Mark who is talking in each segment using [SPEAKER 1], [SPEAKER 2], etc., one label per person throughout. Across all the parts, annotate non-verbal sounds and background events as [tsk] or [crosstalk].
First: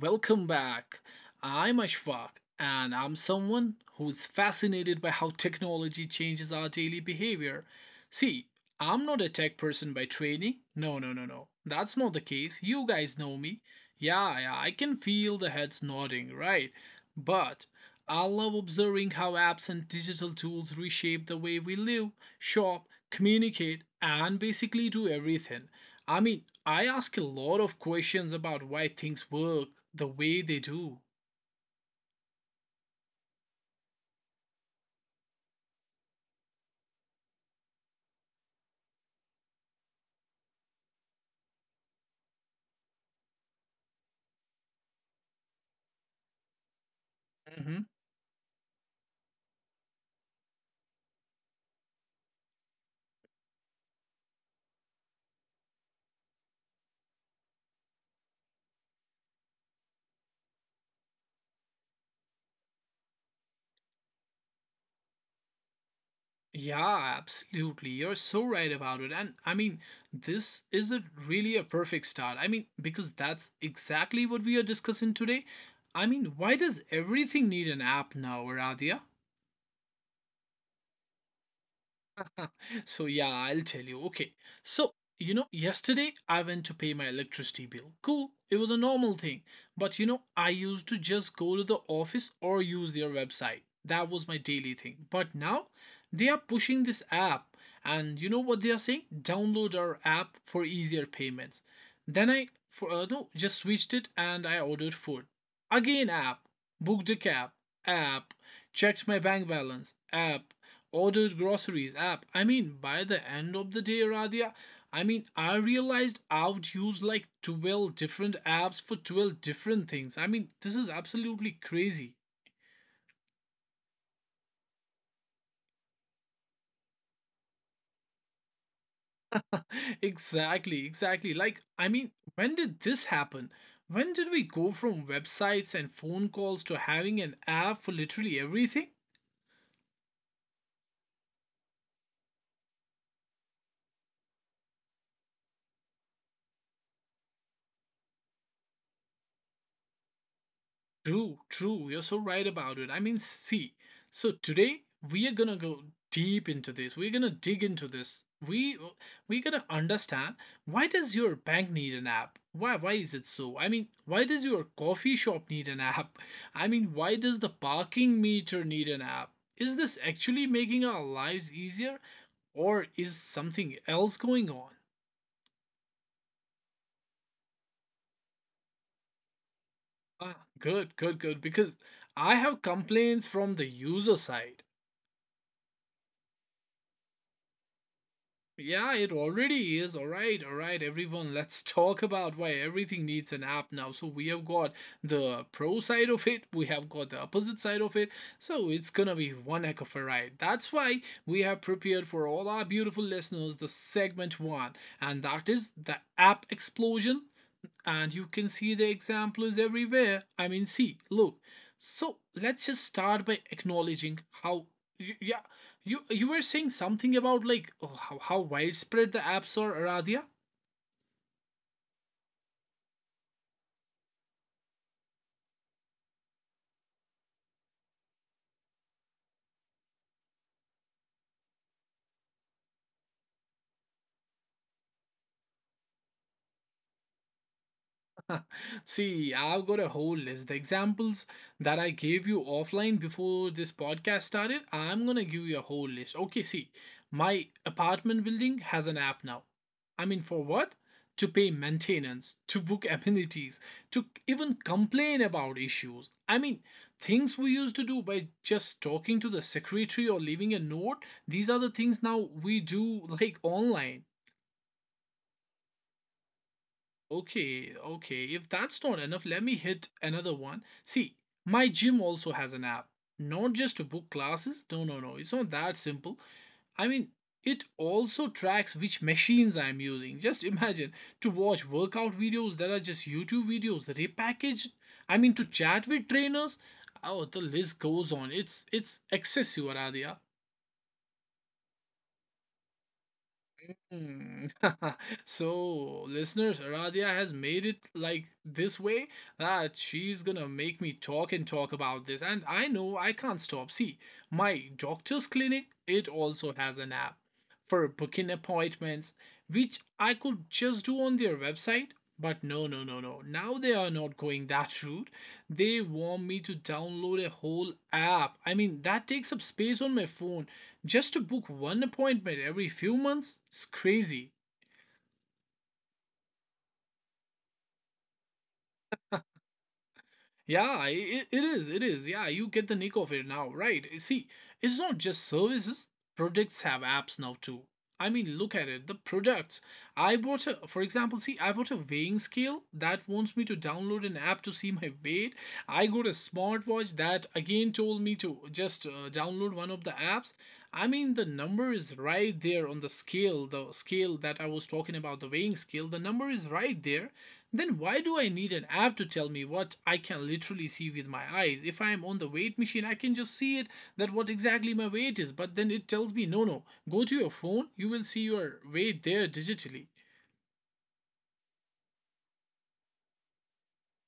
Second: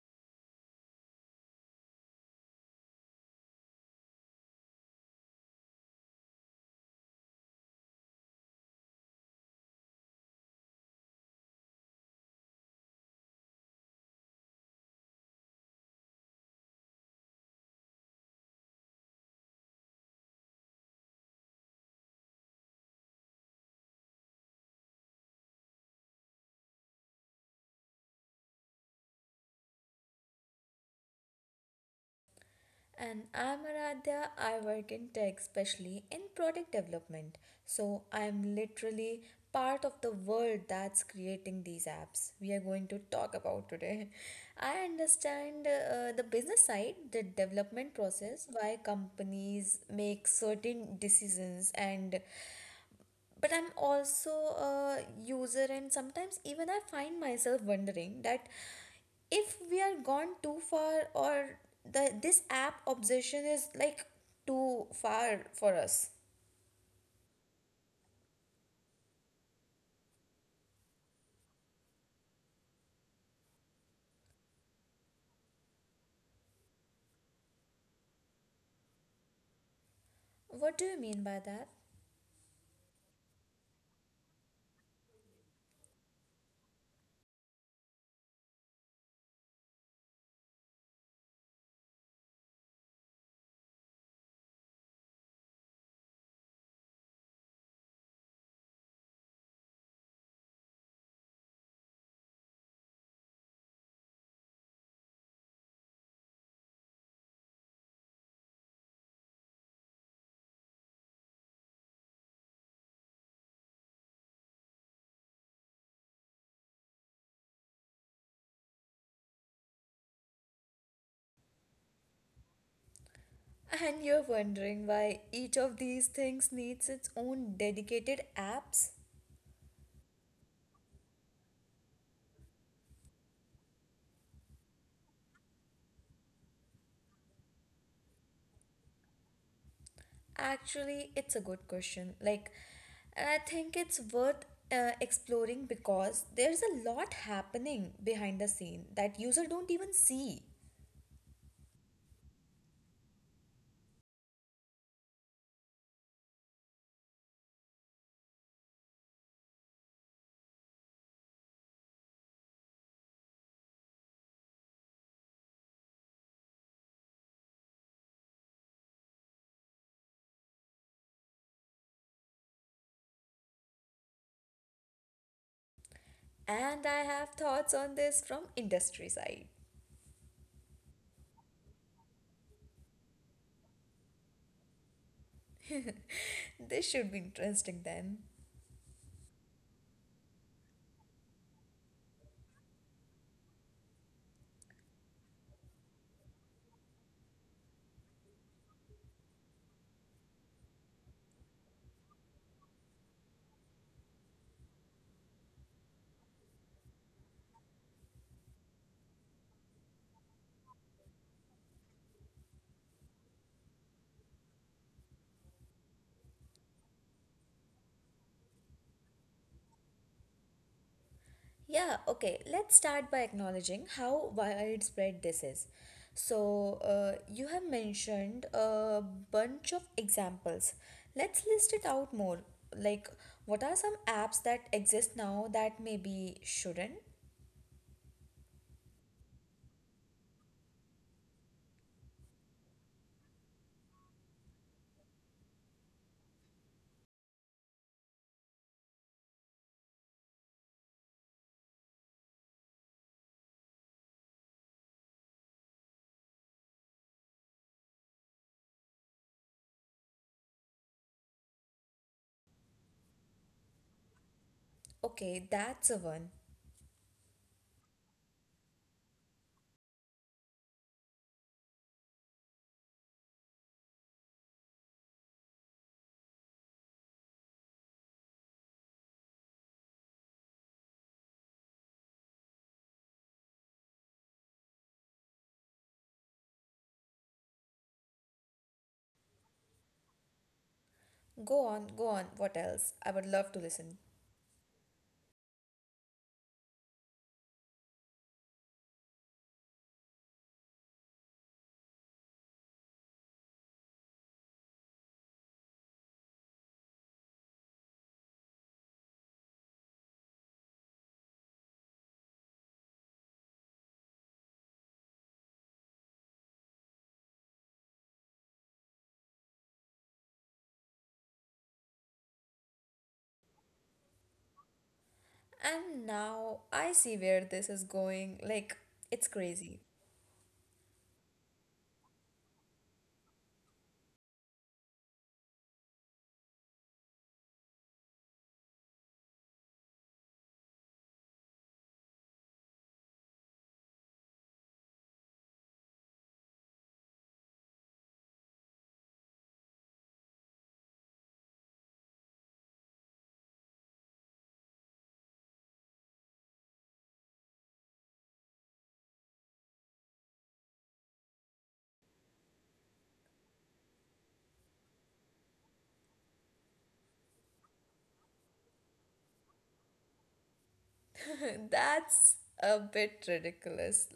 [SPEAKER 1] Welcome back. I'm Ashfaq, and I'm someone who's fascinated by how technology changes our daily behavior. See, I'm not a tech person by training. No, no, no, no. That's not the case. You guys know me. Yeah, yeah, I can feel the heads nodding, right? But I love observing how apps and digital tools reshape the way we live, shop, communicate, and basically do everything. I mean, I ask a lot of questions about why things work the way they do.
[SPEAKER 2] And I'm Aradhya. I work in tech, especially in product development. So I'm literally part of the world that's creating these apps we are going to talk about today. [laughs] I understand the business side, the development
[SPEAKER 1] Hmm.
[SPEAKER 2] process, why companies make certain decisions, and but I'm also a user, and sometimes even I find myself wondering that if we are gone too far, or the this app obsession is like too far for us.
[SPEAKER 1] Yeah, absolutely. You're so right about it. And I mean, this is a really a perfect start. I mean, because that's exactly what we are discussing today. I mean, why does everything need an app now, Radhya?
[SPEAKER 2] What do you mean by that?
[SPEAKER 1] So yeah, I'll tell you. Okay. So, you know, yesterday I went to pay my electricity bill. Cool. It was a normal thing. But you know, I used to just go to the office or use their website. That was my daily thing. But now they are pushing this app, and you know what they are saying? Download our app for easier payments. Then I for no, just switched it and I ordered food. Again, app, booked a cab, app, checked my bank balance, app, ordered groceries, app. I mean, by the end of the day, Radia, I mean, I realized I've used like 12 different apps for 12 different things. I mean, this is absolutely crazy.
[SPEAKER 2] And you're wondering why each of these things needs its own dedicated apps?
[SPEAKER 1] [laughs] Exactly, exactly. Like, I mean, when did this happen? When did we go from websites and phone calls to having an app for literally everything?
[SPEAKER 2] Actually, it's a good question. Like, and I think it's worth exploring, because there's a lot happening behind the scene that user don't even see.
[SPEAKER 1] True, true. You're so right about it. I mean, see, so today we are gonna go deep into this. We're gonna dig into this. We're gonna understand, why does your bank need an app? Why is it so? I mean, why does your coffee shop need an app? [laughs] I mean, why does the parking meter need an app? Is this actually making our lives easier, or is something else going on?
[SPEAKER 2] And I have thoughts on this from industry side.
[SPEAKER 1] Ah, good, good, good. Because I have complaints from the user side.
[SPEAKER 2] This should be interesting then.
[SPEAKER 1] Yeah, it already is. All right, everyone, let's [laughs] talk about why everything needs an app now. So, we have got the pro side of it, we have got the opposite side of it. So, it's gonna be one heck of a ride. That's why we have prepared for all our beautiful listeners the segment one, and that is the app explosion, and you can see the examples everywhere. I mean, see, look. So let's just start by acknowledging how, yeah, you were saying something about like, oh, how widespread the apps are, Aradia.
[SPEAKER 2] Yeah, okay. Let's start by acknowledging how widespread this is. So, you have mentioned a bunch of examples. Let's list it out more. Like, what are some apps that exist now that maybe shouldn't?
[SPEAKER 1] See, I've got a whole list. The examples that I gave you offline before this podcast started, I'm gonna give you a whole list. Okay, see, my apartment building has an app now. I mean, for what? To pay maintenance, to book amenities, to even complain about issues. I mean, things we used to do by just talking to the secretary or leaving a note, these are the things now we do like online.
[SPEAKER 2] Okay, that's a one.
[SPEAKER 1] Okay, okay. If that's not enough, let me hit another one. See, my gym also has an app, not just to book classes. No, no, no. It's not that simple. I mean, it also tracks which machines I'm using. Just imagine, to watch workout videos that are just YouTube videos repackaged. I mean, to chat with trainers. Oh, the list goes on. It's excessive, Aradhya.
[SPEAKER 2] Go on, go on. What else? I would love to listen.
[SPEAKER 1] Hmm. [laughs] So, listeners, Radia has made it like this way that she's gonna make me talk and talk about this. And I know I can't stop. See, my doctor's clinic, it also has an app for booking appointments, which I could just do on their website. But no, no, no, no. Now they are not going that route. They want me to download a whole app. I mean, that takes up space on my phone just to book one appointment every few months, is crazy.
[SPEAKER 2] And now I see where this is going. Like, it's crazy.
[SPEAKER 1] Yeah, it is. It is. Yeah, you get the nick of it now, right? Eh, see, it's not just services. Products have apps now too. I mean, look at it. The products. I bought a, for example, See, I bought a weighing scale that wants me to download an app to see my weight. I got a smartwatch that again told me to just download one of the apps. I mean, the number is right there on the scale that I was talking about, the weighing scale. The number is right there, then why do I need an app to tell me what I can literally see with my eyes? If I am on the weight machine, I can just see it, that what exactly my weight is, but then it tells me no, no, go to your phone, you will see your weight there digitally.
[SPEAKER 2] [laughs] That's a bit ridiculous.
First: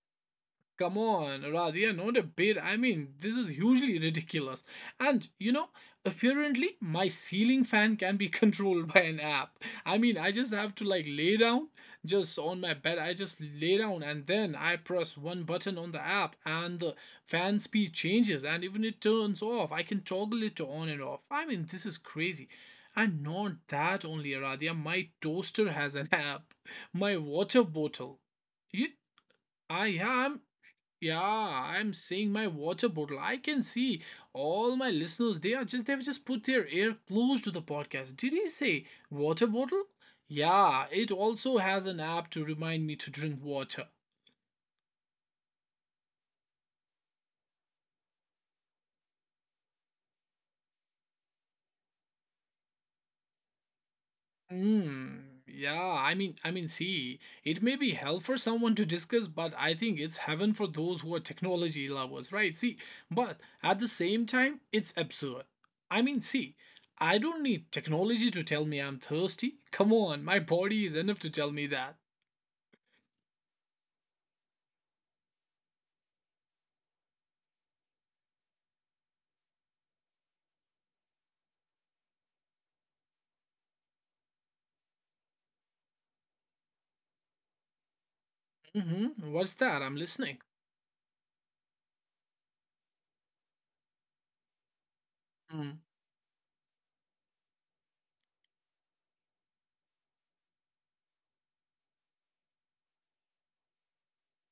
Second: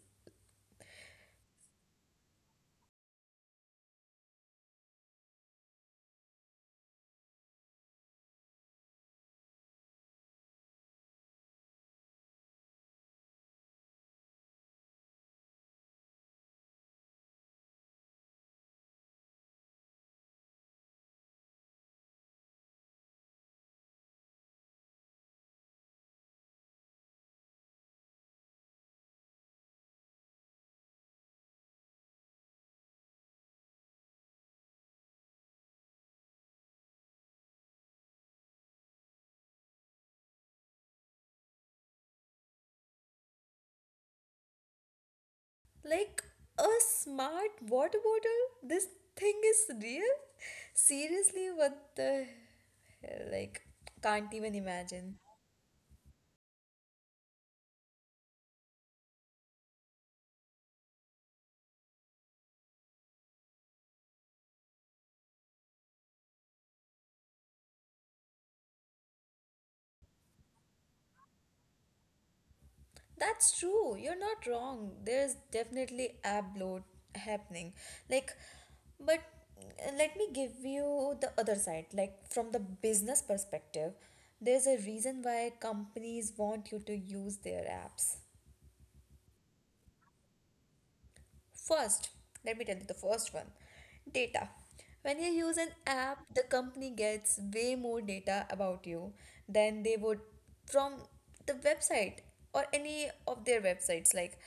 [SPEAKER 1] Come on, Radhia, not a bit. I mean, this is hugely ridiculous. And you know, apparently my ceiling fan can be [laughs] controlled by an app. I mean, I just have to like lay down just on my bed. I just lay down and then I press one button on the app and the fan speed changes and even it turns off. I can toggle it to on and off. I mean, this is crazy. And not that only, Radhya, my toaster has an [laughs] app. My water bottle. You, I am yeah, I'm seeing my water bottle. I can see all my listeners. They've just put their ear close to the podcast. Did he say water bottle? Yeah, it also has an app to remind me to drink water.
[SPEAKER 2] Like a smart water bottle? This thing is real? Seriously, what the hell? Like, can't even imagine.
[SPEAKER 1] Mm, yeah, I mean, see, it may be hell for someone to discuss, but I think it's heaven for those who are technology lovers, right? See, but at the same time, it's absurd. I mean, see, I don't need technology to tell me I'm thirsty. Come on, my body is enough to tell me that.
[SPEAKER 2] That's true. You're not wrong. There's definitely app bloat happening. Like, but let me give you the other side. Like, from the business perspective, there's a reason why companies want you to use their apps.
[SPEAKER 1] Mm-hmm. What's that? I'm listening.
[SPEAKER 2] First, let me tell you the first one: data. When you use an
[SPEAKER 1] Mm.
[SPEAKER 2] app, the company gets way more data about you than they would from the website, or any of their websites, like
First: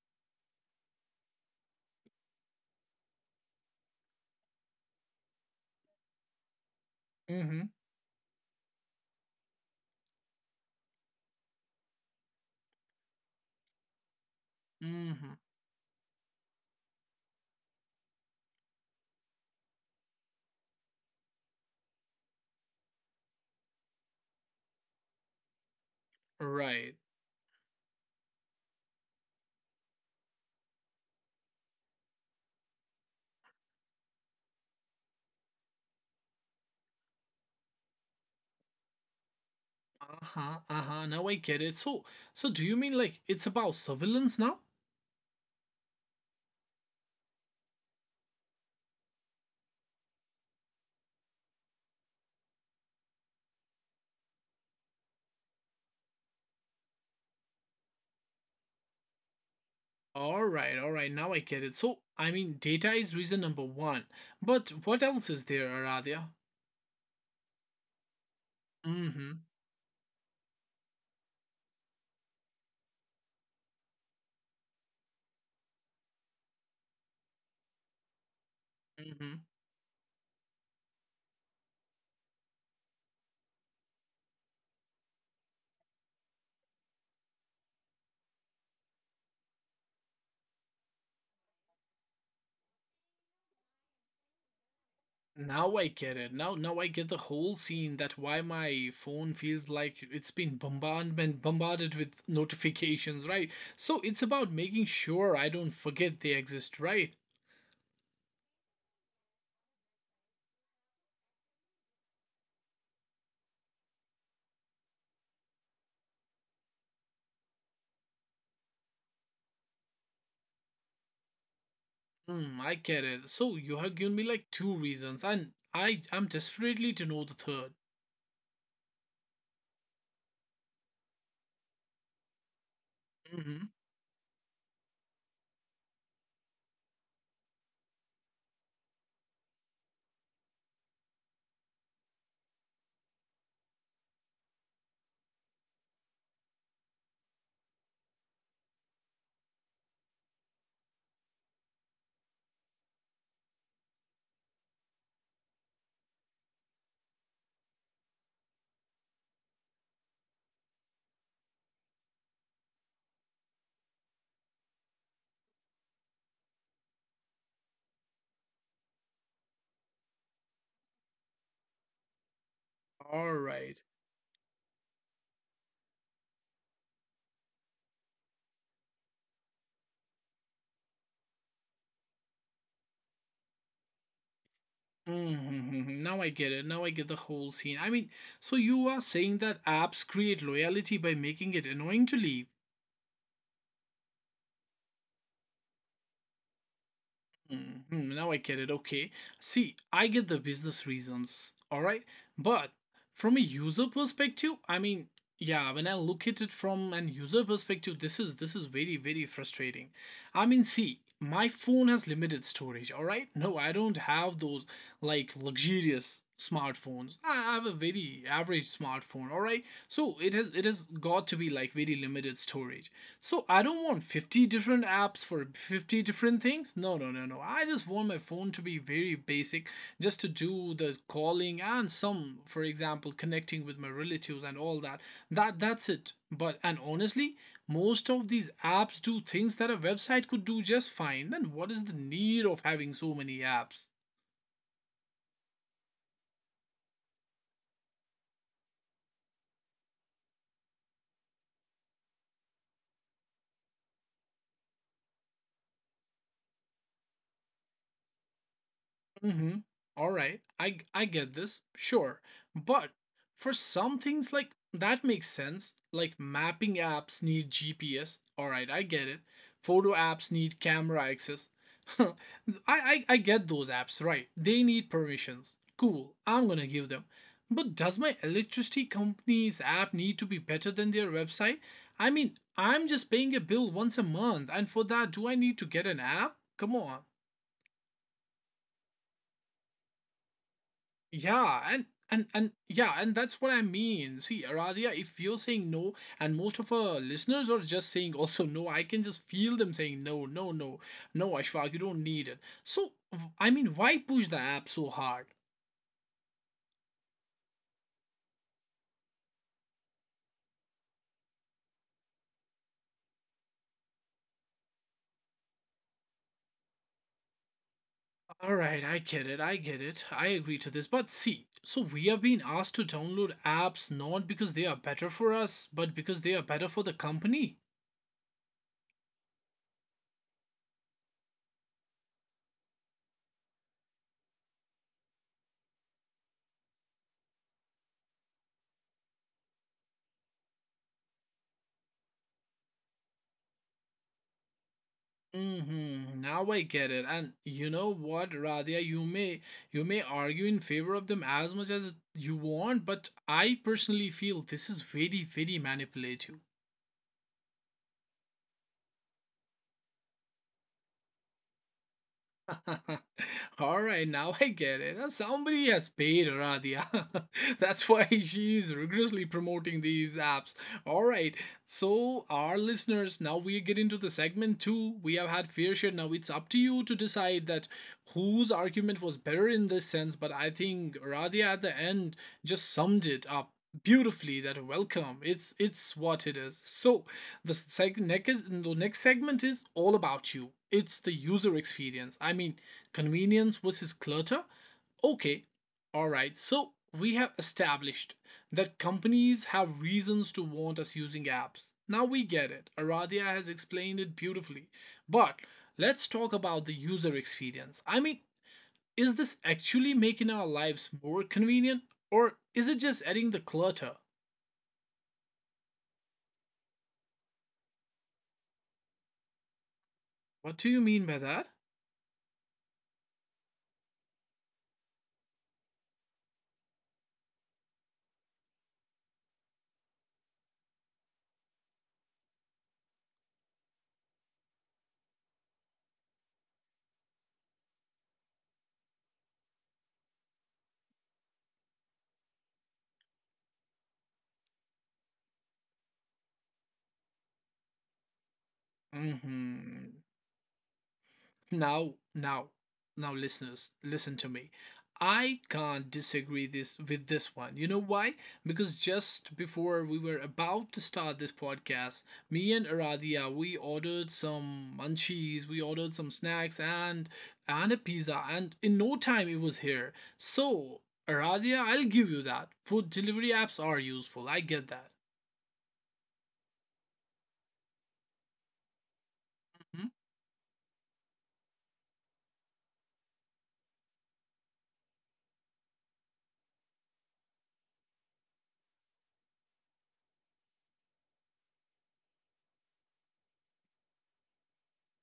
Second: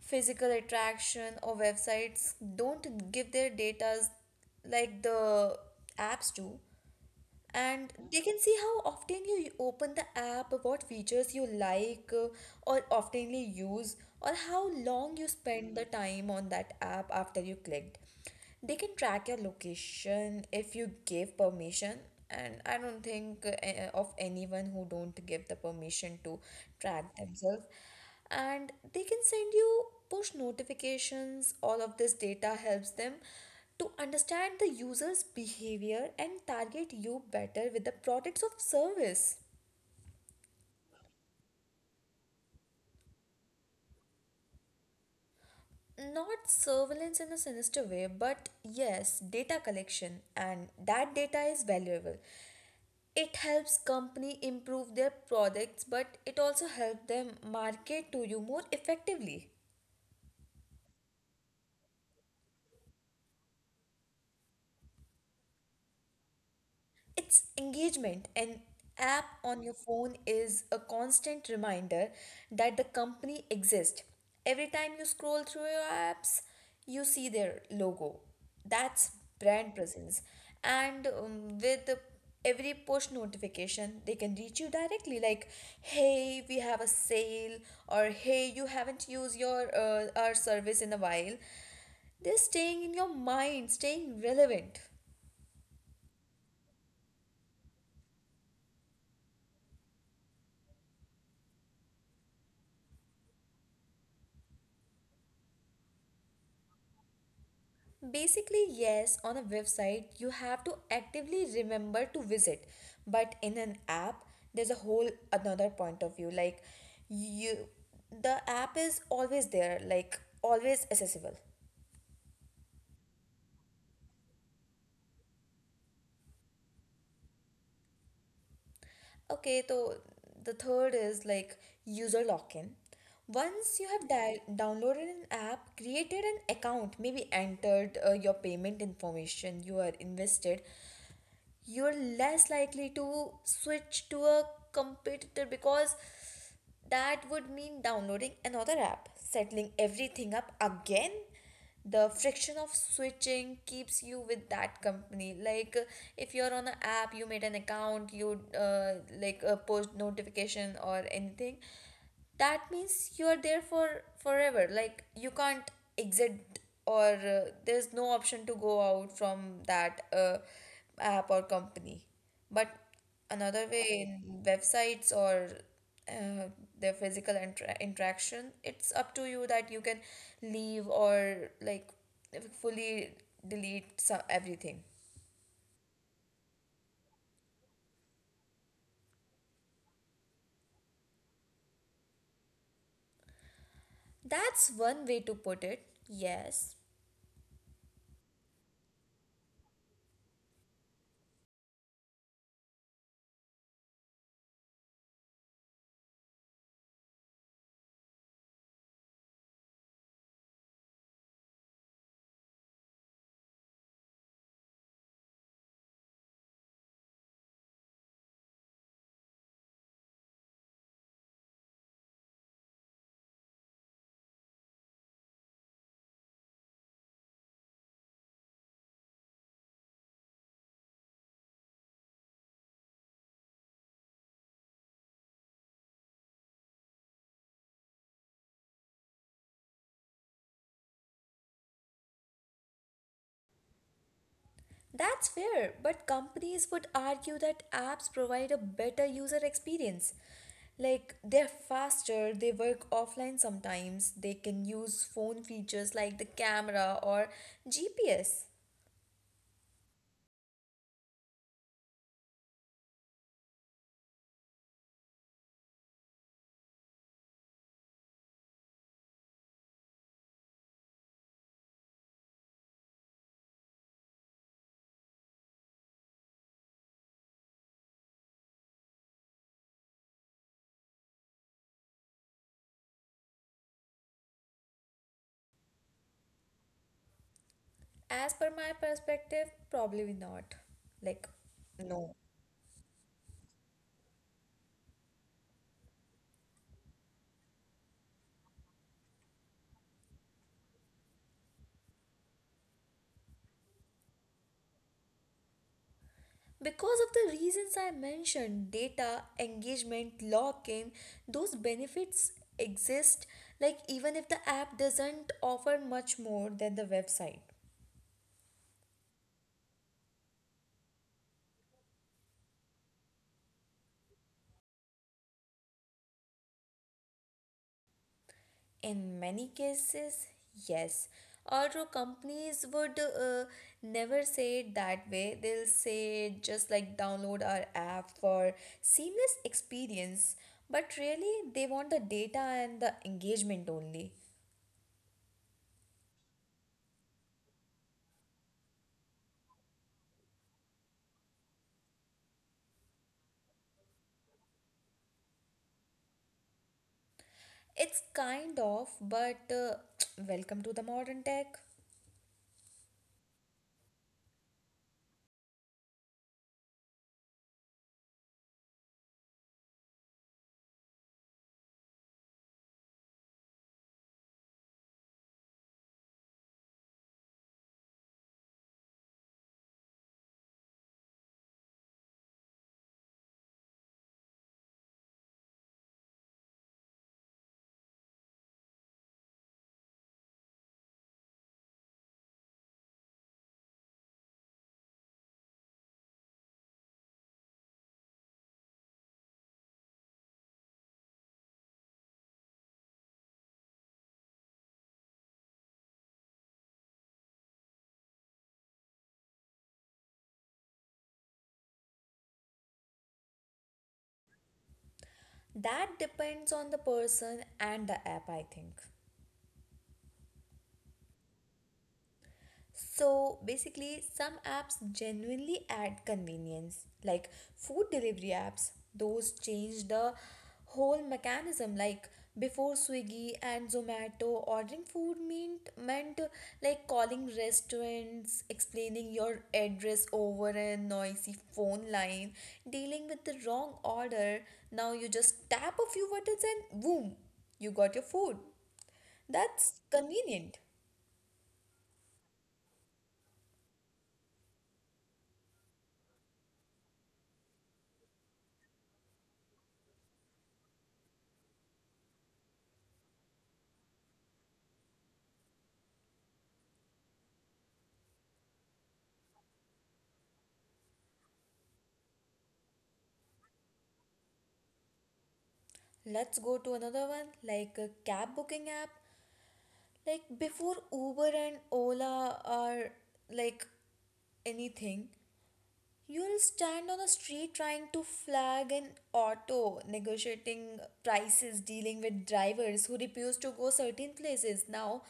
[SPEAKER 2] physical attraction or websites don't give their data like the apps do.
[SPEAKER 1] Mm-hmm.
[SPEAKER 2] And they can see how often you open the app, what features you like or oftenly use, or how long you
[SPEAKER 1] Mm-hmm.
[SPEAKER 2] spend the time on that app after you clicked. They can track your location if you give permission, and I don't think of anyone who don't give the permission to
[SPEAKER 1] Right.
[SPEAKER 2] track themselves, and they can send you push notifications. All of this data helps them to understand the user's behavior and target you better with the products of service.
[SPEAKER 1] Uh-huh. Uh-huh. Now I get it. So, so do you mean like it's about surveillance now?
[SPEAKER 2] Not surveillance in a sinister way, but yes, data collection, and that data is valuable. It helps company improve their products, but it also helps them market to you more effectively.
[SPEAKER 1] All right, all right. Now I get it. So, I mean, data is reason number one. But what else is there, Aradia?
[SPEAKER 2] It's engagement. An app
[SPEAKER 1] Mm-hmm.
[SPEAKER 2] on your phone is a constant reminder that the company exists. Every time you scroll through your apps, you see their logo. That's
[SPEAKER 1] Mm-hmm.
[SPEAKER 2] brand presence. And every push notification, they can reach you directly, like, hey, we have a sale, or hey, you haven't used your our service in a while. They're staying in your mind, staying relevant.
[SPEAKER 1] Now I get it. Now, now I get the whole scene. That why my phone feels like it's been bombardment bombarded with notifications, right? So it's about making sure I don't forget they exist, right?
[SPEAKER 2] Basically, yes, on a website, you have to actively remember to visit. But in an app, there's a whole another point of view. Like, you the app is always there, like always accessible.
[SPEAKER 1] Hmm. I get it. So you have given me like two reasons, and I'm desperately to know the third.
[SPEAKER 2] Okay, so the third is like user lock-in.
[SPEAKER 1] Mm-hmm.
[SPEAKER 2] Once you have downloaded an app, created an account, maybe entered your payment information, you are invested, you're less likely to switch to a competitor, because that would mean downloading another app, settling everything up again. The friction of switching keeps you with that company. Like, if you're on an app, you made an account, you like a post notification or anything, that means you're there for forever. Like, you can't exit, or there's no option to go out from that app or company. But
[SPEAKER 1] All
[SPEAKER 2] another
[SPEAKER 1] right.
[SPEAKER 2] way, in websites or uh, their physical interaction, it's up to you that you can leave, or like fully delete some everything.
[SPEAKER 1] Mm-hmm. Now I get it. Now I get the whole scene. I mean, so you are saying that apps create loyalty by making it annoying to leave?
[SPEAKER 2] That's one way to put it, yes.
[SPEAKER 1] Hmm. Mm, now I get it. Okay. See, I get the business reasons. All right. But from a user perspective, I mean, yeah, when I look at it from an user perspective, this is very very frustrating. I mean, see, my phone has limited storage. All right. No, I don't have those like luxurious smartphones. I have a very average smartphone. All right. So it has got to be like very limited storage. So I don't want 50 different apps for 50 different things. No, no, no, no. I just want my phone to be very basic, just to do the calling and some, for example, connecting with my relatives and all that. That's it. But and honestly, most of these apps do things that a website could do just fine. Then what is the need of having so many apps?
[SPEAKER 2] That's fair, but companies would argue that apps provide a better user experience. Like, they're faster, they work offline sometimes, they can use phone features like the camera or GPS.
[SPEAKER 1] Mm-hmm. All right. I get this. Sure. But for some things like that makes sense. Like mapping apps need GPS. All right, I get it. Photo apps need camera access. [laughs] I, I get those apps, right? They need permissions. Cool. I'm going to give them. But does my electricity company's app need to be better than their website? I mean, I'm just paying a bill once a month, and for that, do I need to get an app? Come on.
[SPEAKER 2] As per my perspective, probably not. Like,
[SPEAKER 1] Yeah,
[SPEAKER 2] no.
[SPEAKER 1] and yeah, and that's what I mean. See, Aradia, if you're saying no, and most of our listeners are just saying also no, I can just feel them saying no, no, no, no, Ashfaq, you don't need it. So, I mean, why push the app so hard?
[SPEAKER 2] Because of the reasons I mentioned: data, engagement, lock in, those benefits exist, like, even if the app doesn't offer much more than the website.
[SPEAKER 1] All right, I get it, I get it, I agree to this. But see, so we have been asked to download apps not because they are better for us, but because they are better for the company.
[SPEAKER 2] In many cases, yes. Although companies would never say it that way, they'll say just like, download our app for seamless experience, but really they want the data and the engagement only.
[SPEAKER 1] Mm-hmm. Now I get it. And you know what, Radhya, you may argue in favor of them as much as you want, but I personally feel this is very, very manipulative.
[SPEAKER 2] It's kind of, but [tsk] welcome to the modern tech.
[SPEAKER 1] [laughs] All right, now I get it. Somebody has paid Radia. [laughs] That's why she's rigorously promoting these apps. All right, so our listeners, now we get into the segment two. We have had fair share. Now it's up to you to decide that whose argument was better in this sense. But I think Radia at the end just summed it up beautifully that welcome it's what it is. So next the next segment is all about you. It's the user experience. Convenience versus clutter? Okay, alright, so we have established that companies have reasons to want us using apps. Now we get it. Aradia has explained it beautifully. But let's talk about the user experience. I mean, is this actually making our lives more convenient or is it just adding the clutter?
[SPEAKER 2] That depends on the person and the app, I think.
[SPEAKER 1] What do you mean by that?
[SPEAKER 2] So basically, some apps genuinely add convenience, like food delivery apps. Those change the whole mechanism. Like before Swiggy and Zomato, ordering food meant like calling restaurants, explaining your address over a noisy phone line, dealing with the wrong order. Now you just tap a few buttons and boom, you got your food. That's
[SPEAKER 1] Mhm.
[SPEAKER 2] convenient.
[SPEAKER 1] Now, now, now, listeners, listen to me. I can't disagree this with this one. You know why? Because just before we were about to start this podcast, me and Aradia we ordered some munchies, we ordered some snacks and a pizza, and in no time it was here. So, Aradia, I'll give you that. Food delivery apps are useful. I get that.
[SPEAKER 2] Let's go to another one, like a cab booking app.
[SPEAKER 1] Mhm.
[SPEAKER 2] Like, before Uber and Ola are like anything, you'll stand on the street trying to flag an auto, negotiating prices, dealing with drivers who refuse to go certain places. Now,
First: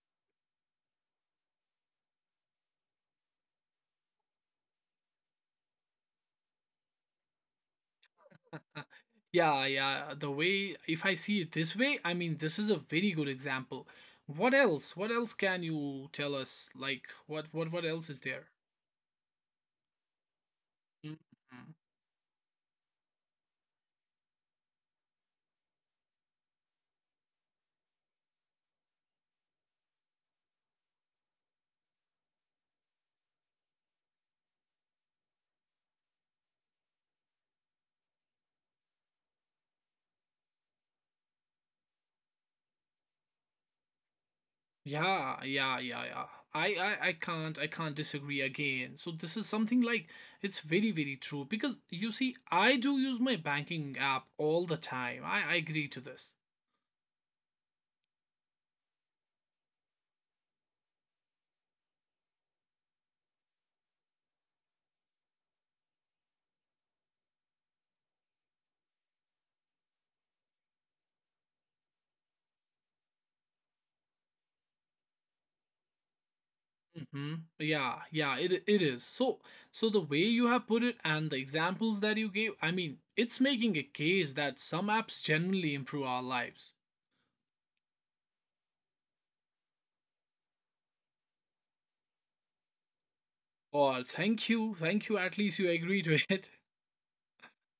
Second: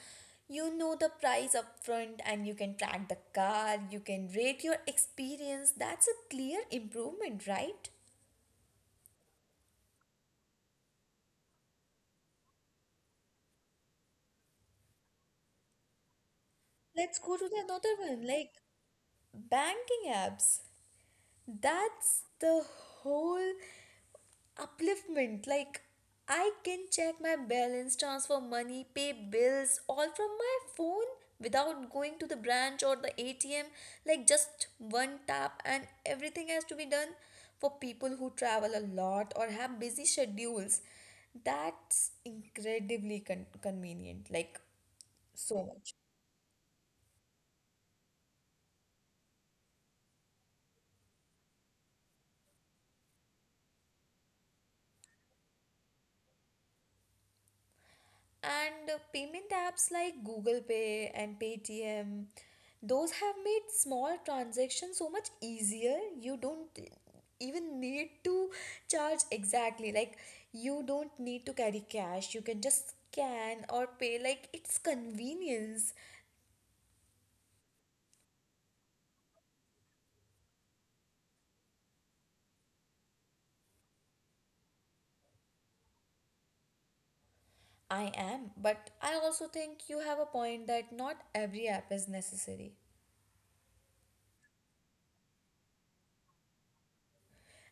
[SPEAKER 2] you know the price upfront, and you can track the car, you can rate your experience. That's a clear improvement, right?
[SPEAKER 1] Yeah, yeah. The way, if I see it this way, I mean, this is a very good example. What else? What else can you tell us? Like,
[SPEAKER 2] Let's go
[SPEAKER 1] what,
[SPEAKER 2] to the
[SPEAKER 1] what, what
[SPEAKER 2] another
[SPEAKER 1] else is
[SPEAKER 2] one,
[SPEAKER 1] there?
[SPEAKER 2] like banking apps.
[SPEAKER 1] Mhm.
[SPEAKER 2] That's the whole upliftment. Like, I can check my balance, transfer money, pay bills, all from my phone, without going to the branch or the ATM. Like, just one tap, and everything has to be done. For people who travel a lot or have busy schedules, that's incredibly convenient. Like,
[SPEAKER 1] Yeah,
[SPEAKER 2] so
[SPEAKER 1] yeah,
[SPEAKER 2] much.
[SPEAKER 1] yeah, yeah. I can't, I can't disagree again. So this is something like it's very, very true because you see, I do use my banking app all the time. I agree to this.
[SPEAKER 2] And payment apps like Google Pay and Paytm, those have made small transactions so much easier. You don't even need to charge exactly. Like, you don't need to carry cash. You can just scan or pay. Like, it's convenience.
[SPEAKER 1] Hmm. Yeah, yeah, it is. So so the way you have put it and the examples that you gave, I mean, it's making a case that some apps genuinely improve our lives.
[SPEAKER 2] I am, but I also think you have a point that not every app is necessary.
[SPEAKER 1] Or thank you, at least you agree to [laughs] it.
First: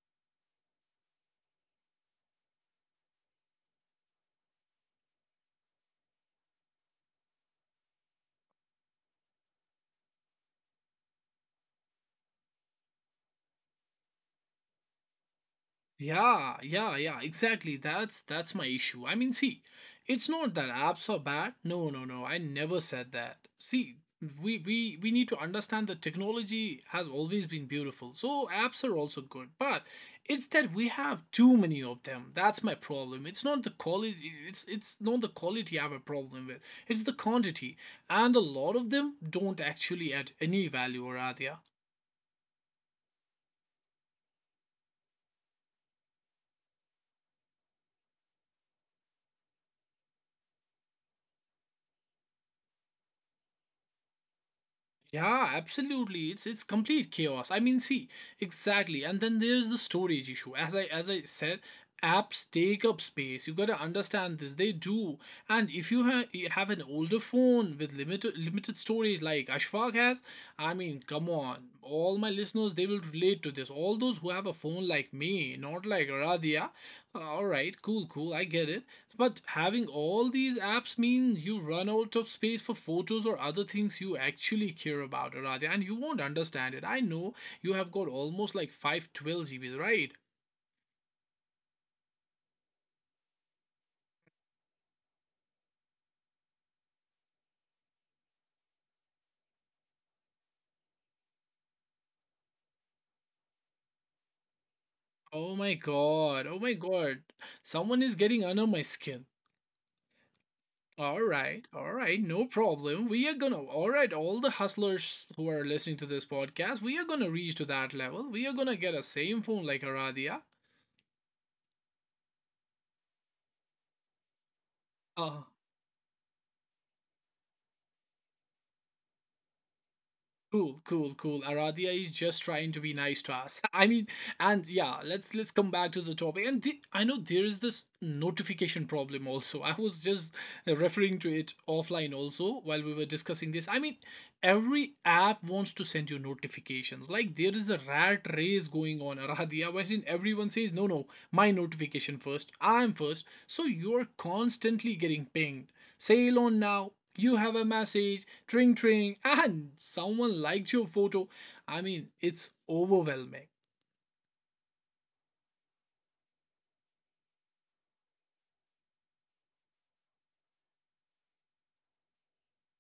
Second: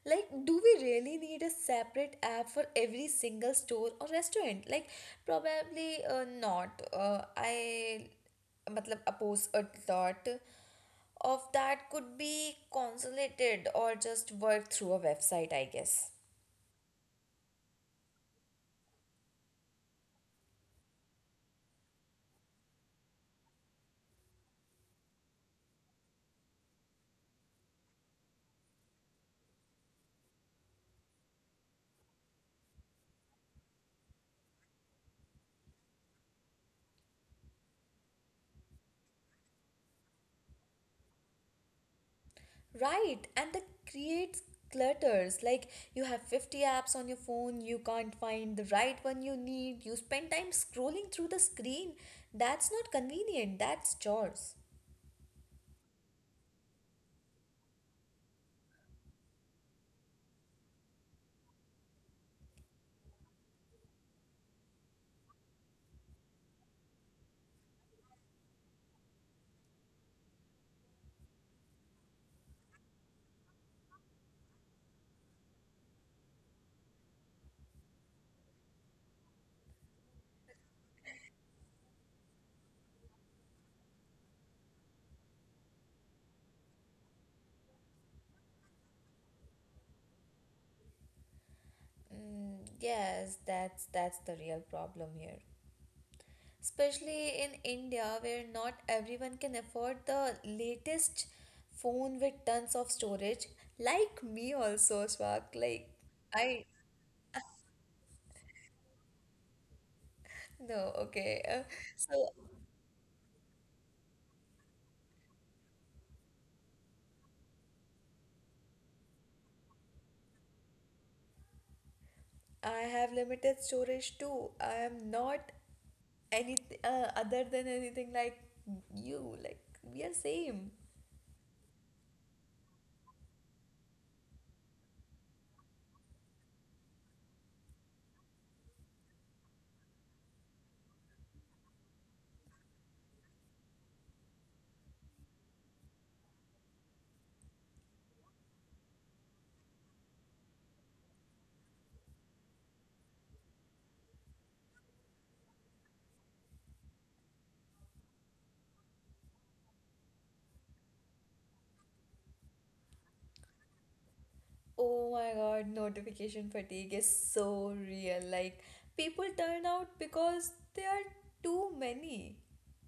[SPEAKER 2] Like, do we really need a separate app for every single store or restaurant? Like, probably not. Matlab, oppose a lot of that could be consolidated or just work through a website, I guess.
[SPEAKER 1] Yeah, yeah, yeah, exactly. That's my issue. I mean, see, it's not that apps are bad. No, no, no. I never said that. See, we need to understand that technology has always been beautiful. So apps are also good, but it's that we have too many of them. That's my problem. It's not the quality. It's not the quality I have a problem with. It's the quantity, and a lot of them don't actually add any value, Radhya.
[SPEAKER 2] Right, and that creates clutters. Like, you have 50 apps on your phone, you can't find the right one you need, you spend time scrolling through the screen. That's not convenient, that's chores.
[SPEAKER 1] Yeah, absolutely. It's complete chaos. I mean, see, exactly. And then there's the storage issue. As I said, apps take up space. You got to understand this. They do. And if you have an older phone with limited storage like Ashfaq has, I mean, come on, all my listeners they will relate to this. All those who have a phone like me, not like Radia, all right, cool, cool, I get it. But having all these apps means you run out of space for photos or other things you actually care about, Radia, and you won't understand it. I know you have got almost like 512 GBs, right?
[SPEAKER 2] Mm, yes, that's the real problem here. Especially in India, where not everyone can afford the latest phone with tons of storage, like me also, Swag. Like,
[SPEAKER 1] Oh
[SPEAKER 2] I
[SPEAKER 1] my god, someone is getting under my skin.
[SPEAKER 2] no, okay.
[SPEAKER 1] All right,
[SPEAKER 2] So
[SPEAKER 1] no problem. We are gonna, all right, all the hustlers who are listening to this podcast, we are gonna reach to that level. We are gonna get a same phone like Aradia.
[SPEAKER 2] I have limited storage too. I am not
[SPEAKER 1] Uh,
[SPEAKER 2] any other than anything like you. Like, we are same.
[SPEAKER 1] Cool, cool, cool. Aradia is just trying to be nice to us. [laughs] I mean, and yeah, let's come back to the topic. And the, I know there is this notification problem also. [laughs] I was just referring to it offline also while we were discussing this. I mean, every app wants to send you notifications. Like there is a rat race going on, Aradia, wherein everyone says, "No, no, my notification first. I'm first. So you're constantly getting pinged. Sail on now. You have a message. Tring, tring. [laughs] And someone liked your photo. I mean, it's overwhelming.
[SPEAKER 2] Oh my god, notification fatigue is so real. Like, people turn out because there are too many.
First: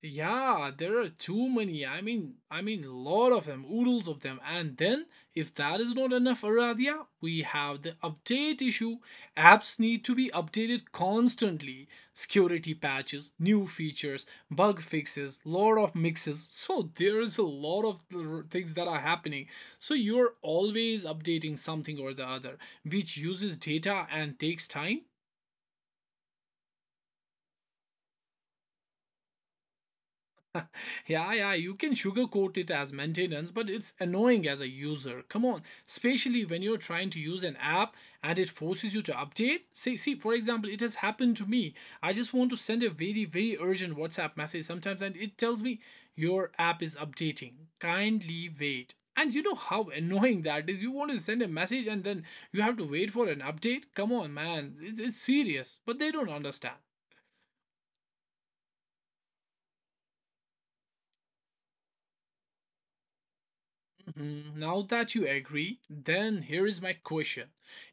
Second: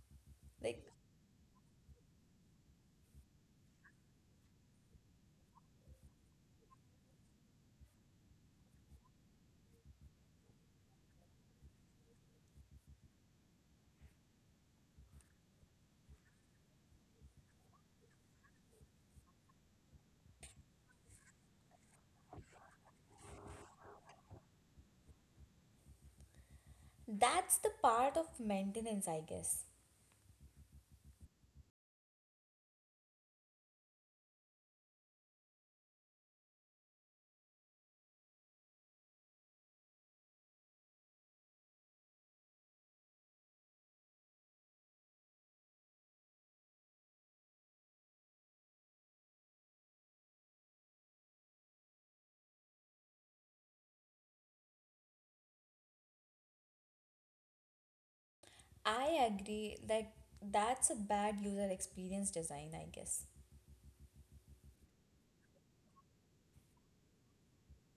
[SPEAKER 1] Yeah,
[SPEAKER 2] Like,
[SPEAKER 1] there are too many. I mean, lot of them, oodles of them. And then, if that is not enough, Aradia, we have the update issue. Apps need to be updated constantly. Security patches, new features, bug fixes, lot of mixes. So there is a lot of things that are happening. So you're always updating something or the other, which uses data and takes time.
[SPEAKER 2] that's the part of maintenance, I guess.
[SPEAKER 1] Yeah, yeah, you can sugarcoat it as maintenance, but it's annoying as a user. Come on, especially when you're trying to use an app and it forces you to update. See, see, for example, it has happened to me. I just want to send a very, very urgent WhatsApp message sometimes, and it tells me your app is updating. Kindly wait. And you know how annoying that is. You want to send a message and then you have to wait for an update. Come on, man, it's serious. But they don't understand.
[SPEAKER 2] I agree, like, that's a bad user experience design, I guess.
[SPEAKER 1] Mm, now that you agree, then here is my question.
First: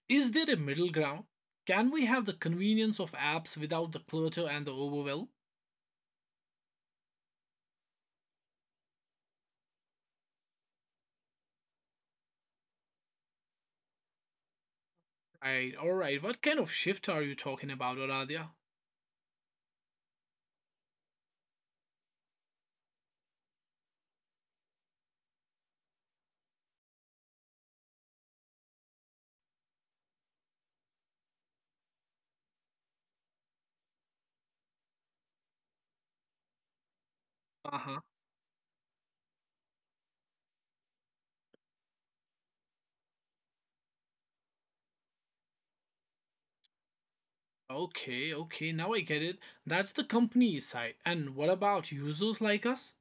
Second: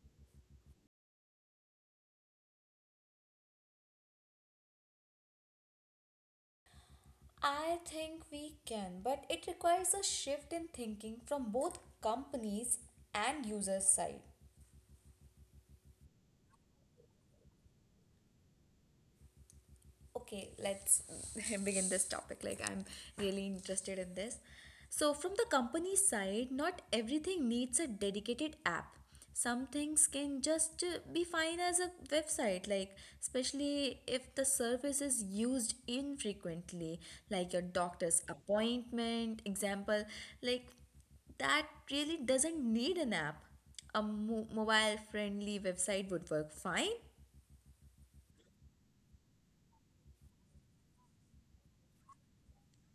[SPEAKER 1] Is there a middle ground? Can we have the convenience of apps without the clutter and the overwhelm?
[SPEAKER 2] I think we can, but it requires a shift in thinking from both companies and users' side.
[SPEAKER 1] Right, alright, what kind of shift are you talking about, Aradhya?
[SPEAKER 2] Okay, let's [laughs] begin this topic, like, I'm really interested in this. So from the company side, not everything needs a dedicated app. Some things can just be fine as a website, like, especially if the service is used infrequently, like your
[SPEAKER 1] Uh huh.
[SPEAKER 2] doctor's appointment example. Like, that really doesn't need an app. A mobile friendly website would work fine.
[SPEAKER 1] Okay, okay, now I get it. That's the company side. And what about users like us?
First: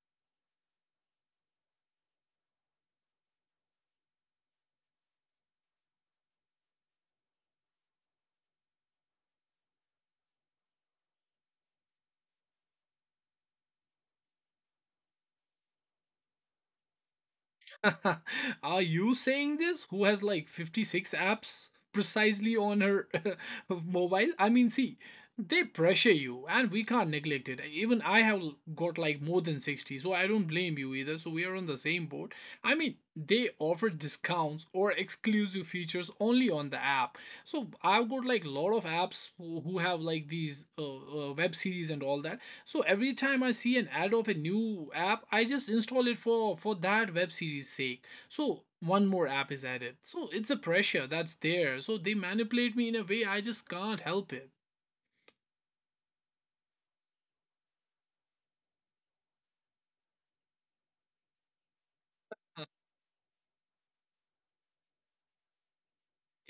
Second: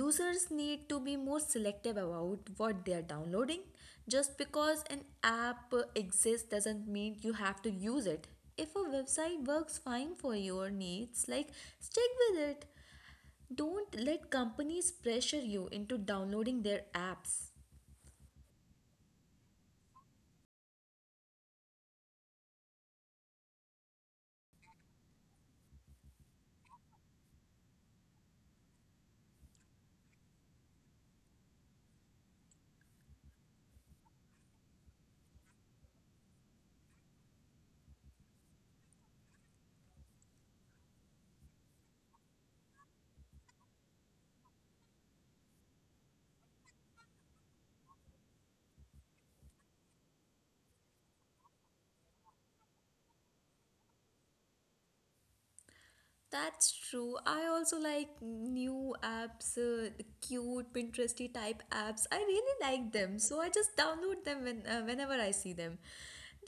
[SPEAKER 2] Users need to be more selective about what they are downloading. Just because an app exists doesn't mean you have to use it. If a website works fine for your needs, like, stick with it. Don't let companies pressure you into downloading their apps.
[SPEAKER 1] [laughs] Are you saying this? Who has like 56 apps precisely on her [laughs] mobile? I mean, see, they pressure you and we can't neglect it. Even I have got like more than 60, so I don't blame you either. So we are on the same boat. I mean, they offer discounts or exclusive features only on the app. So I've got like a lot of apps who have like these web series and all that. So every time I see an ad of a new app, I just install it for that web series sake. So one more app is added. So it's a pressure that's there. So they manipulate me in a way I just can't help it.
[SPEAKER 2] That's true. I also like new apps, the cute Pinteresty type apps. I really like them, so I just download them whenever I see them.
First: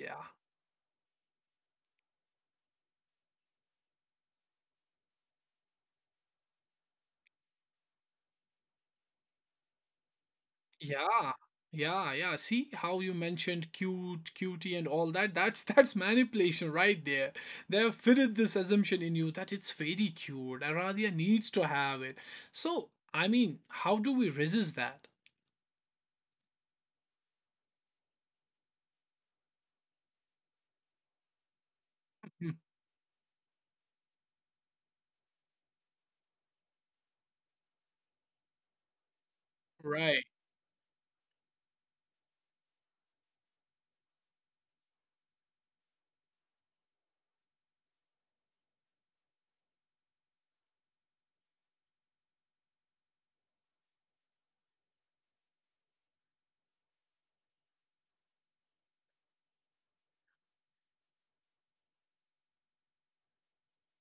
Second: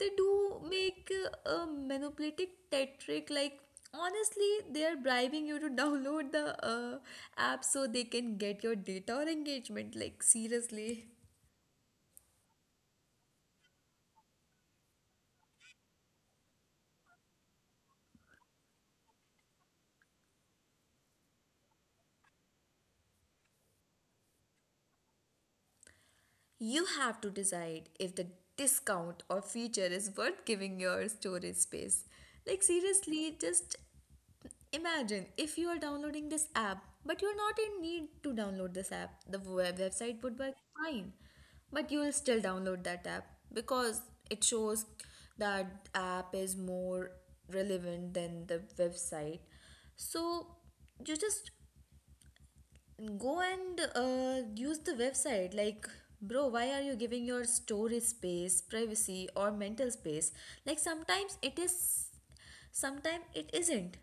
[SPEAKER 2] They do make a manipulative tech trick. Like, honestly, they are bribing you to [laughs] download the app so they can get your data or engagement. Like, seriously,
[SPEAKER 1] Yeah. Yeah, yeah. See how you mentioned cute, cutie and all that? That's [laughs] that's manipulation right there. They have fitted this assumption in you that it's very cute. Aradhya needs to have it. So, I mean, how do we resist that?
[SPEAKER 2] you have to decide if the discount or feature is worth giving your storage space.
[SPEAKER 1] [laughs] Mhm.
[SPEAKER 2] Like, seriously, just imagine if you are downloading this app, but you're not in need to download this app. The website
[SPEAKER 1] Right.
[SPEAKER 2] would work fine, but you will still download that app because it shows that app is more relevant than the website. So you just go and use the website. Like, bro, why are you giving your storage space, privacy, or mental space? Like, sometimes it is, sometimes it isn't.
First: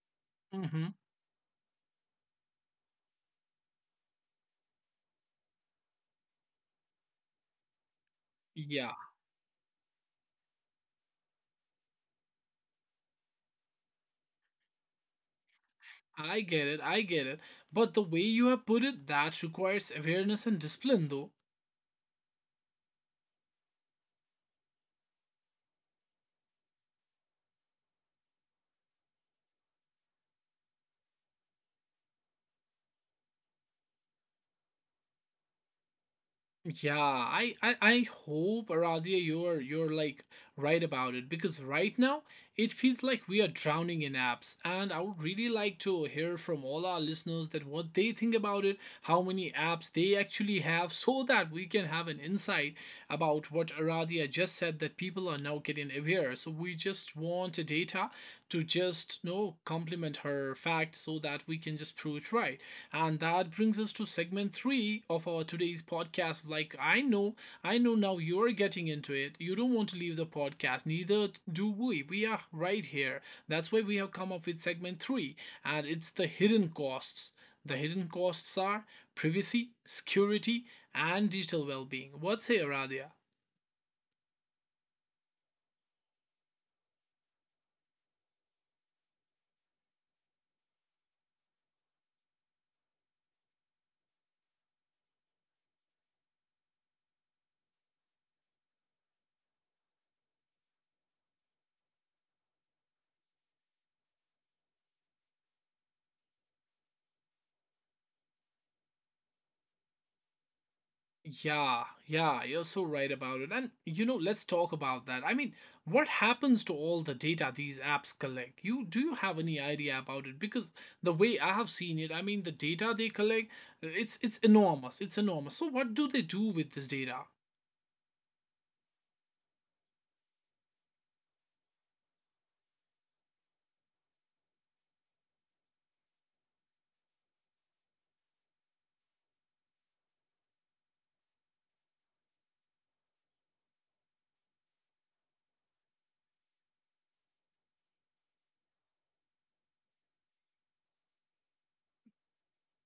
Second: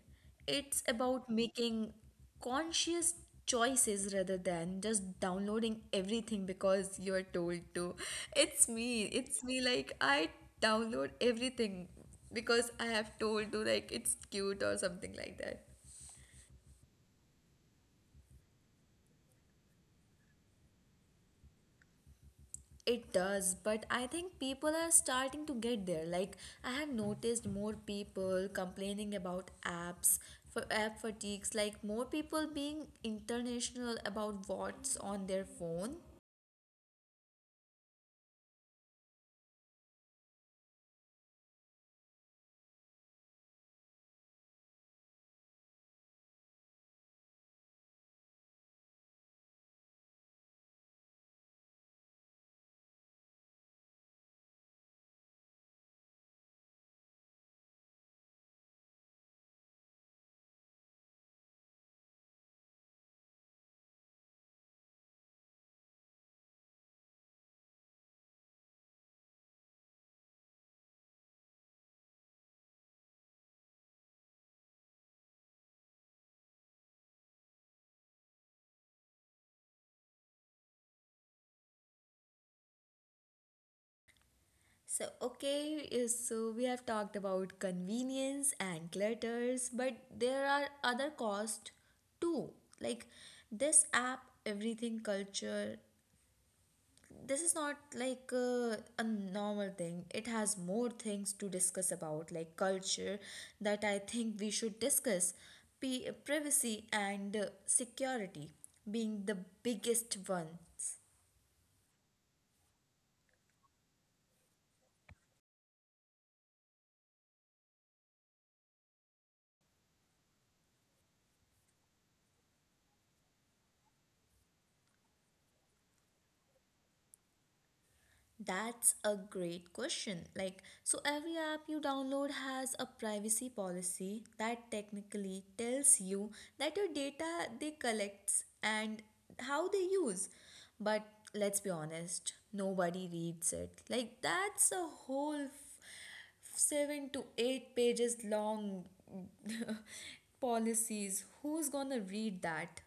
[SPEAKER 2] It's
[SPEAKER 1] Hmm.
[SPEAKER 2] about making conscious choices, rather than just downloading everything because you're told to. It's
[SPEAKER 1] Yeah.
[SPEAKER 2] me, it's me. Like, I download everything because I have told to, like, it's cute or something like that.
[SPEAKER 1] I get it, I get it. But the way you have put it, that requires awareness and discipline though.
[SPEAKER 2] It does, but I think people are starting to get there. Like, I have noticed more people complaining about apps for app fatigues, like more people being international about what's on their phone.
[SPEAKER 1] Yeah, I hope Aradia you're like right about it because right now it feels like we are drowning in apps, and I would really like to hear from all our listeners that what they think about it, how many apps they actually have, [laughs] so that we can have an insight about what Aradia just said, that people are now getting aware. So we just want data to just you know complement her fact so that we can just prove it right. And that brings us to segment three of our today's podcast. Like I know now you're getting into it. You don't want to leave the podcast, neither do we. We are right here. That's why we have come up with segment three, and it's the hidden costs. The hidden costs are privacy, security, and digital well being. What say, Aradia?
[SPEAKER 2] So okay, so we have talked about convenience and clutters, but there are other costs too. Like, this app everything culture, this is not like a normal thing. It has more things to discuss about, like culture, that I think we should discuss. Privacy and security being the biggest ones.
[SPEAKER 1] Yeah, yeah, you're so right about it. And you know, let's talk about that. I mean, what happens to all the data these apps collect? You do you have any idea about it? Because the way I have seen it, I mean, the data they collect, it's enormous. It's enormous. So what do they do with this data?
[SPEAKER 2] That's a great question. Like, so every app you download has a privacy policy that technically tells you that your data they collects and how they use. But let's be honest, nobody reads it. Like, that's a whole 7 to 8 pages long [laughs] policies. Who's gonna read that?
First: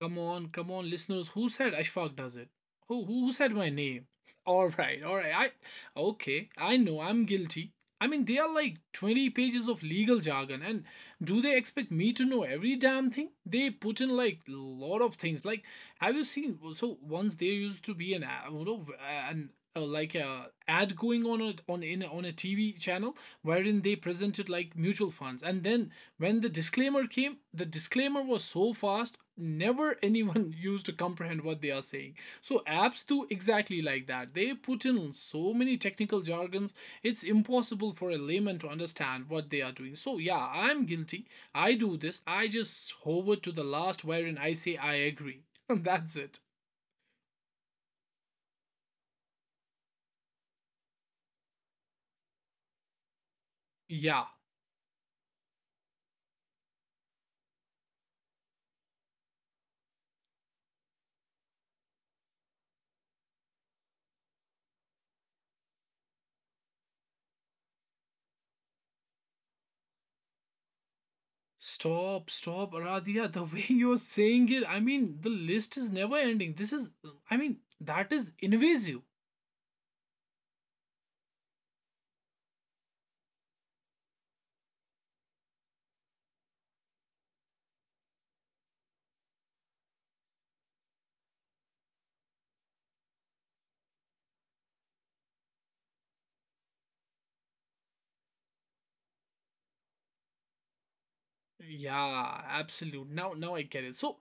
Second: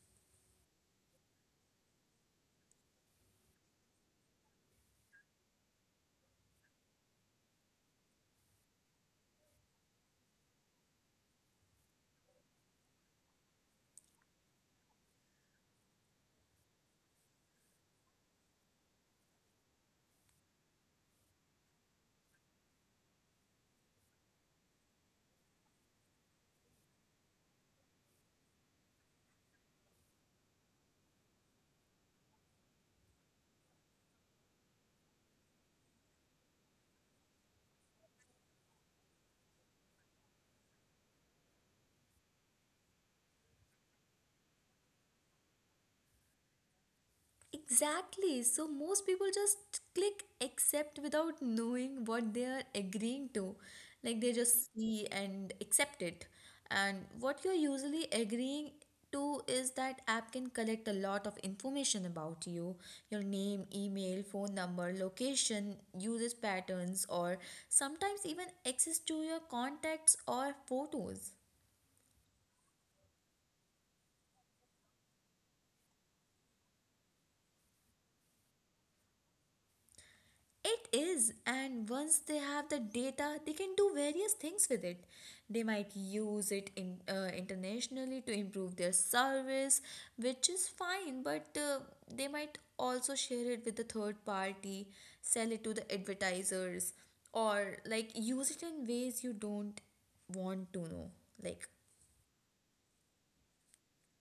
[SPEAKER 1] Come on, come on, listeners. Who said Ashfaq does it? Who said my name? [laughs] All right, all right. I okay. I know I'm guilty. I mean, they are like 20 pages of legal jargon, and do they expect me to know every damn thing? They put in like lot of things. Like, have you seen? So once there used to be you know, an like a ad going on a, on in on a TV channel wherein they presented like mutual funds, and then when the disclaimer came, the disclaimer was so fast, never [laughs] anyone used to comprehend what they are saying. So apps do exactly like that. They put in so many technical jargons, it's impossible for a layman to understand what they are doing. So yeah, I'm guilty. I do this. I just hover to the last wherein I say I agree. [laughs] That's it.
[SPEAKER 2] Exactly. So most people just click accept without knowing what they are agreeing to. Like,
[SPEAKER 1] Yeah.
[SPEAKER 2] they just see and accept it. And what you're usually agreeing to is that app can collect a lot of information about you: your name, email, phone number, location, usage patterns, or sometimes even access to your contacts or photos.
[SPEAKER 1] Stop, stop, Aradhya. The way [laughs] you're saying it, I mean, the list is never ending. This is, I mean, that is invasive.
[SPEAKER 2] It is, and once they have the data, they can do various things with it. They might use it internationally to improve their service, which is fine, but they might also share it with the third party, sell it to the advertisers, or like use it in ways you don't want to know. Like,
[SPEAKER 1] Yeah, absolute. Now I get it. So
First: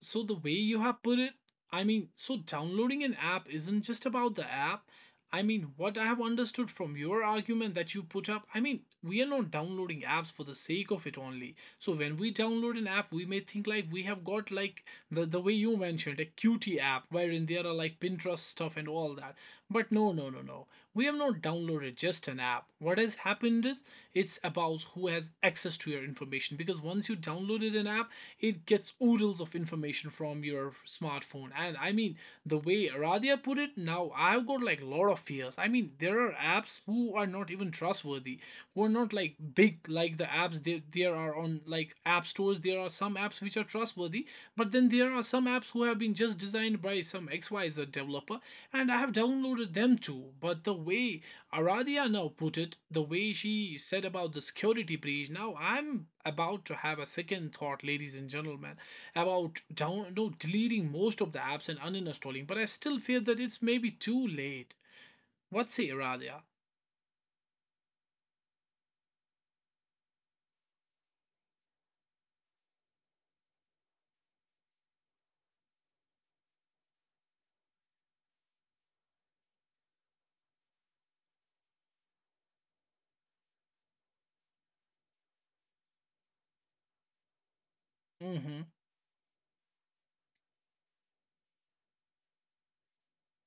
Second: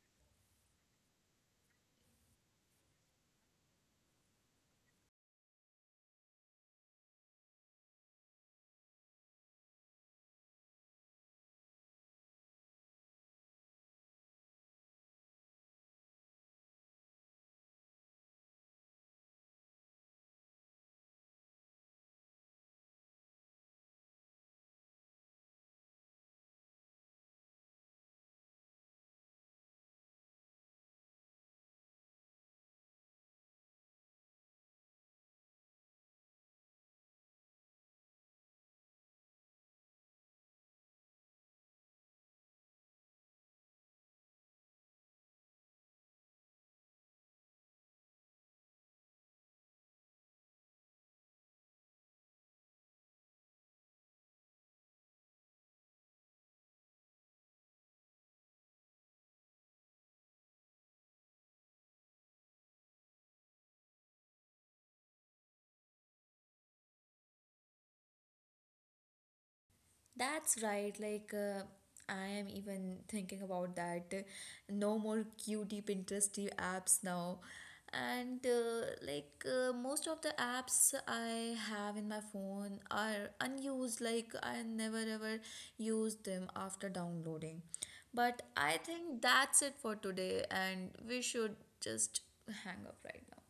[SPEAKER 1] so the way you have put it, I mean, so downloading an app isn't just about the app. I mean, what I have understood from your argument that you put up, I mean, we are not downloading apps for the sake of it only. So when we download an app, we may think like we have got like the way you mentioned a cutie app wherein there are like Pinterest stuff and all that. But no, no, no, no. We have not downloaded just an app. What has happened is it's about who has access to your information because once you downloaded an app, it gets oodles of information from your smartphone. And I mean, the way Radia put it, now I've got like a lot of fears. I mean, there are apps who are not even trustworthy, who are not like big like the apps there are on like app stores. There are some apps which are trustworthy, but then there are some apps who have been just designed by some XYZ developer, and I have downloaded them too. But the way Aradia now put it, the way she said about the security breach, now I'm about to have a second thought, ladies and gentlemen, about down no, deleting most of the apps and uninstalling. But I still feel that it's maybe too late. What's say, Aradia?
[SPEAKER 2] that's right. Like, I am even thinking about that. No more cutie Pinteresty apps now. And like, most of the apps I have in my phone are unused. Like, I never ever use them after downloading. But
[SPEAKER 1] Mm-hmm.
[SPEAKER 2] I think that's it for today, and we should just hang up right now.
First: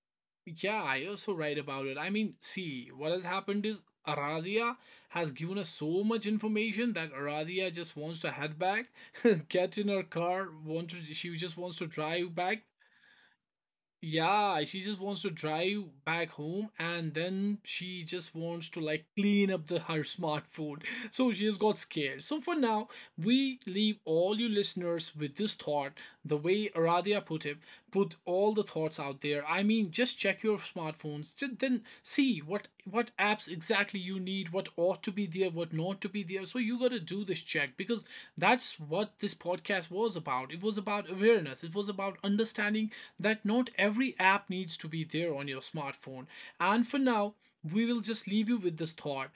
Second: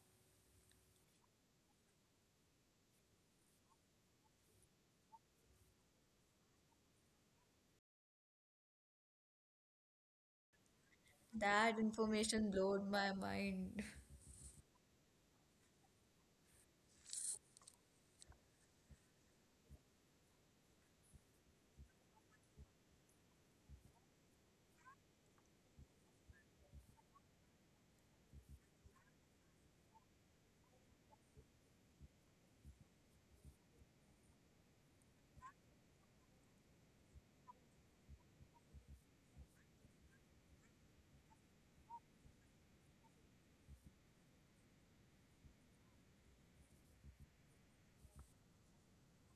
[SPEAKER 1] Yeah, I also write about it. I mean, see, what has happened is Aradia has given us so much information that Aradia just wants to head back, [laughs] get in her car, want to she just
[SPEAKER 2] That
[SPEAKER 1] wants to drive
[SPEAKER 2] information
[SPEAKER 1] back.
[SPEAKER 2] blowed my mind.
[SPEAKER 1] Yeah, she just wants to drive back home and then she just wants to like clean up the her smartphone. [laughs] So she has got scared. So for now, we leave all you listeners with this thought, the way Aradia put it, put all the thoughts out there. I mean, just check your smartphones, then see what apps exactly you need, what ought to be there, what not to be there. So you got to do this check because that's what this podcast was about. It was about awareness. It was about understanding that not every app needs to be there on your smartphone. And for now, we will just leave you with this thought.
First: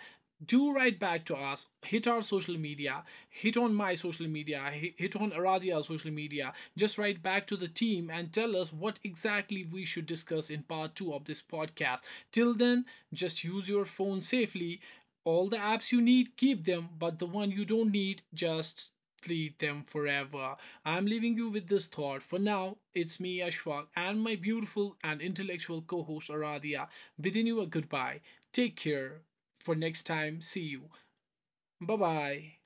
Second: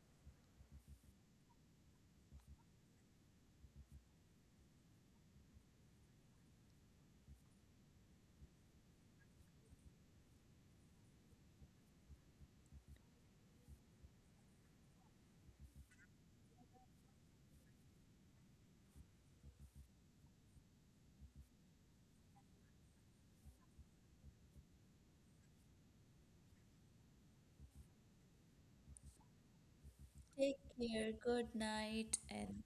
[SPEAKER 1] Do write back to us, hit our social media, hit on my social media, hit on Aradia's social media, just write back to the team and tell us what exactly we should discuss in part 2 of this podcast. Till then, just use your phone safely. All the apps you need, keep them, but the one you don't need, just delete them forever. I'm leaving you with this thought. For now, it's me Ashfaq and my beautiful and intellectual co-host Aradia, bidding you a goodbye. Take care for next
[SPEAKER 2] [laughs]
[SPEAKER 1] time.
[SPEAKER 2] Take
[SPEAKER 1] See you.
[SPEAKER 2] care. Good
[SPEAKER 1] Bye
[SPEAKER 2] night,
[SPEAKER 1] bye.
[SPEAKER 2] and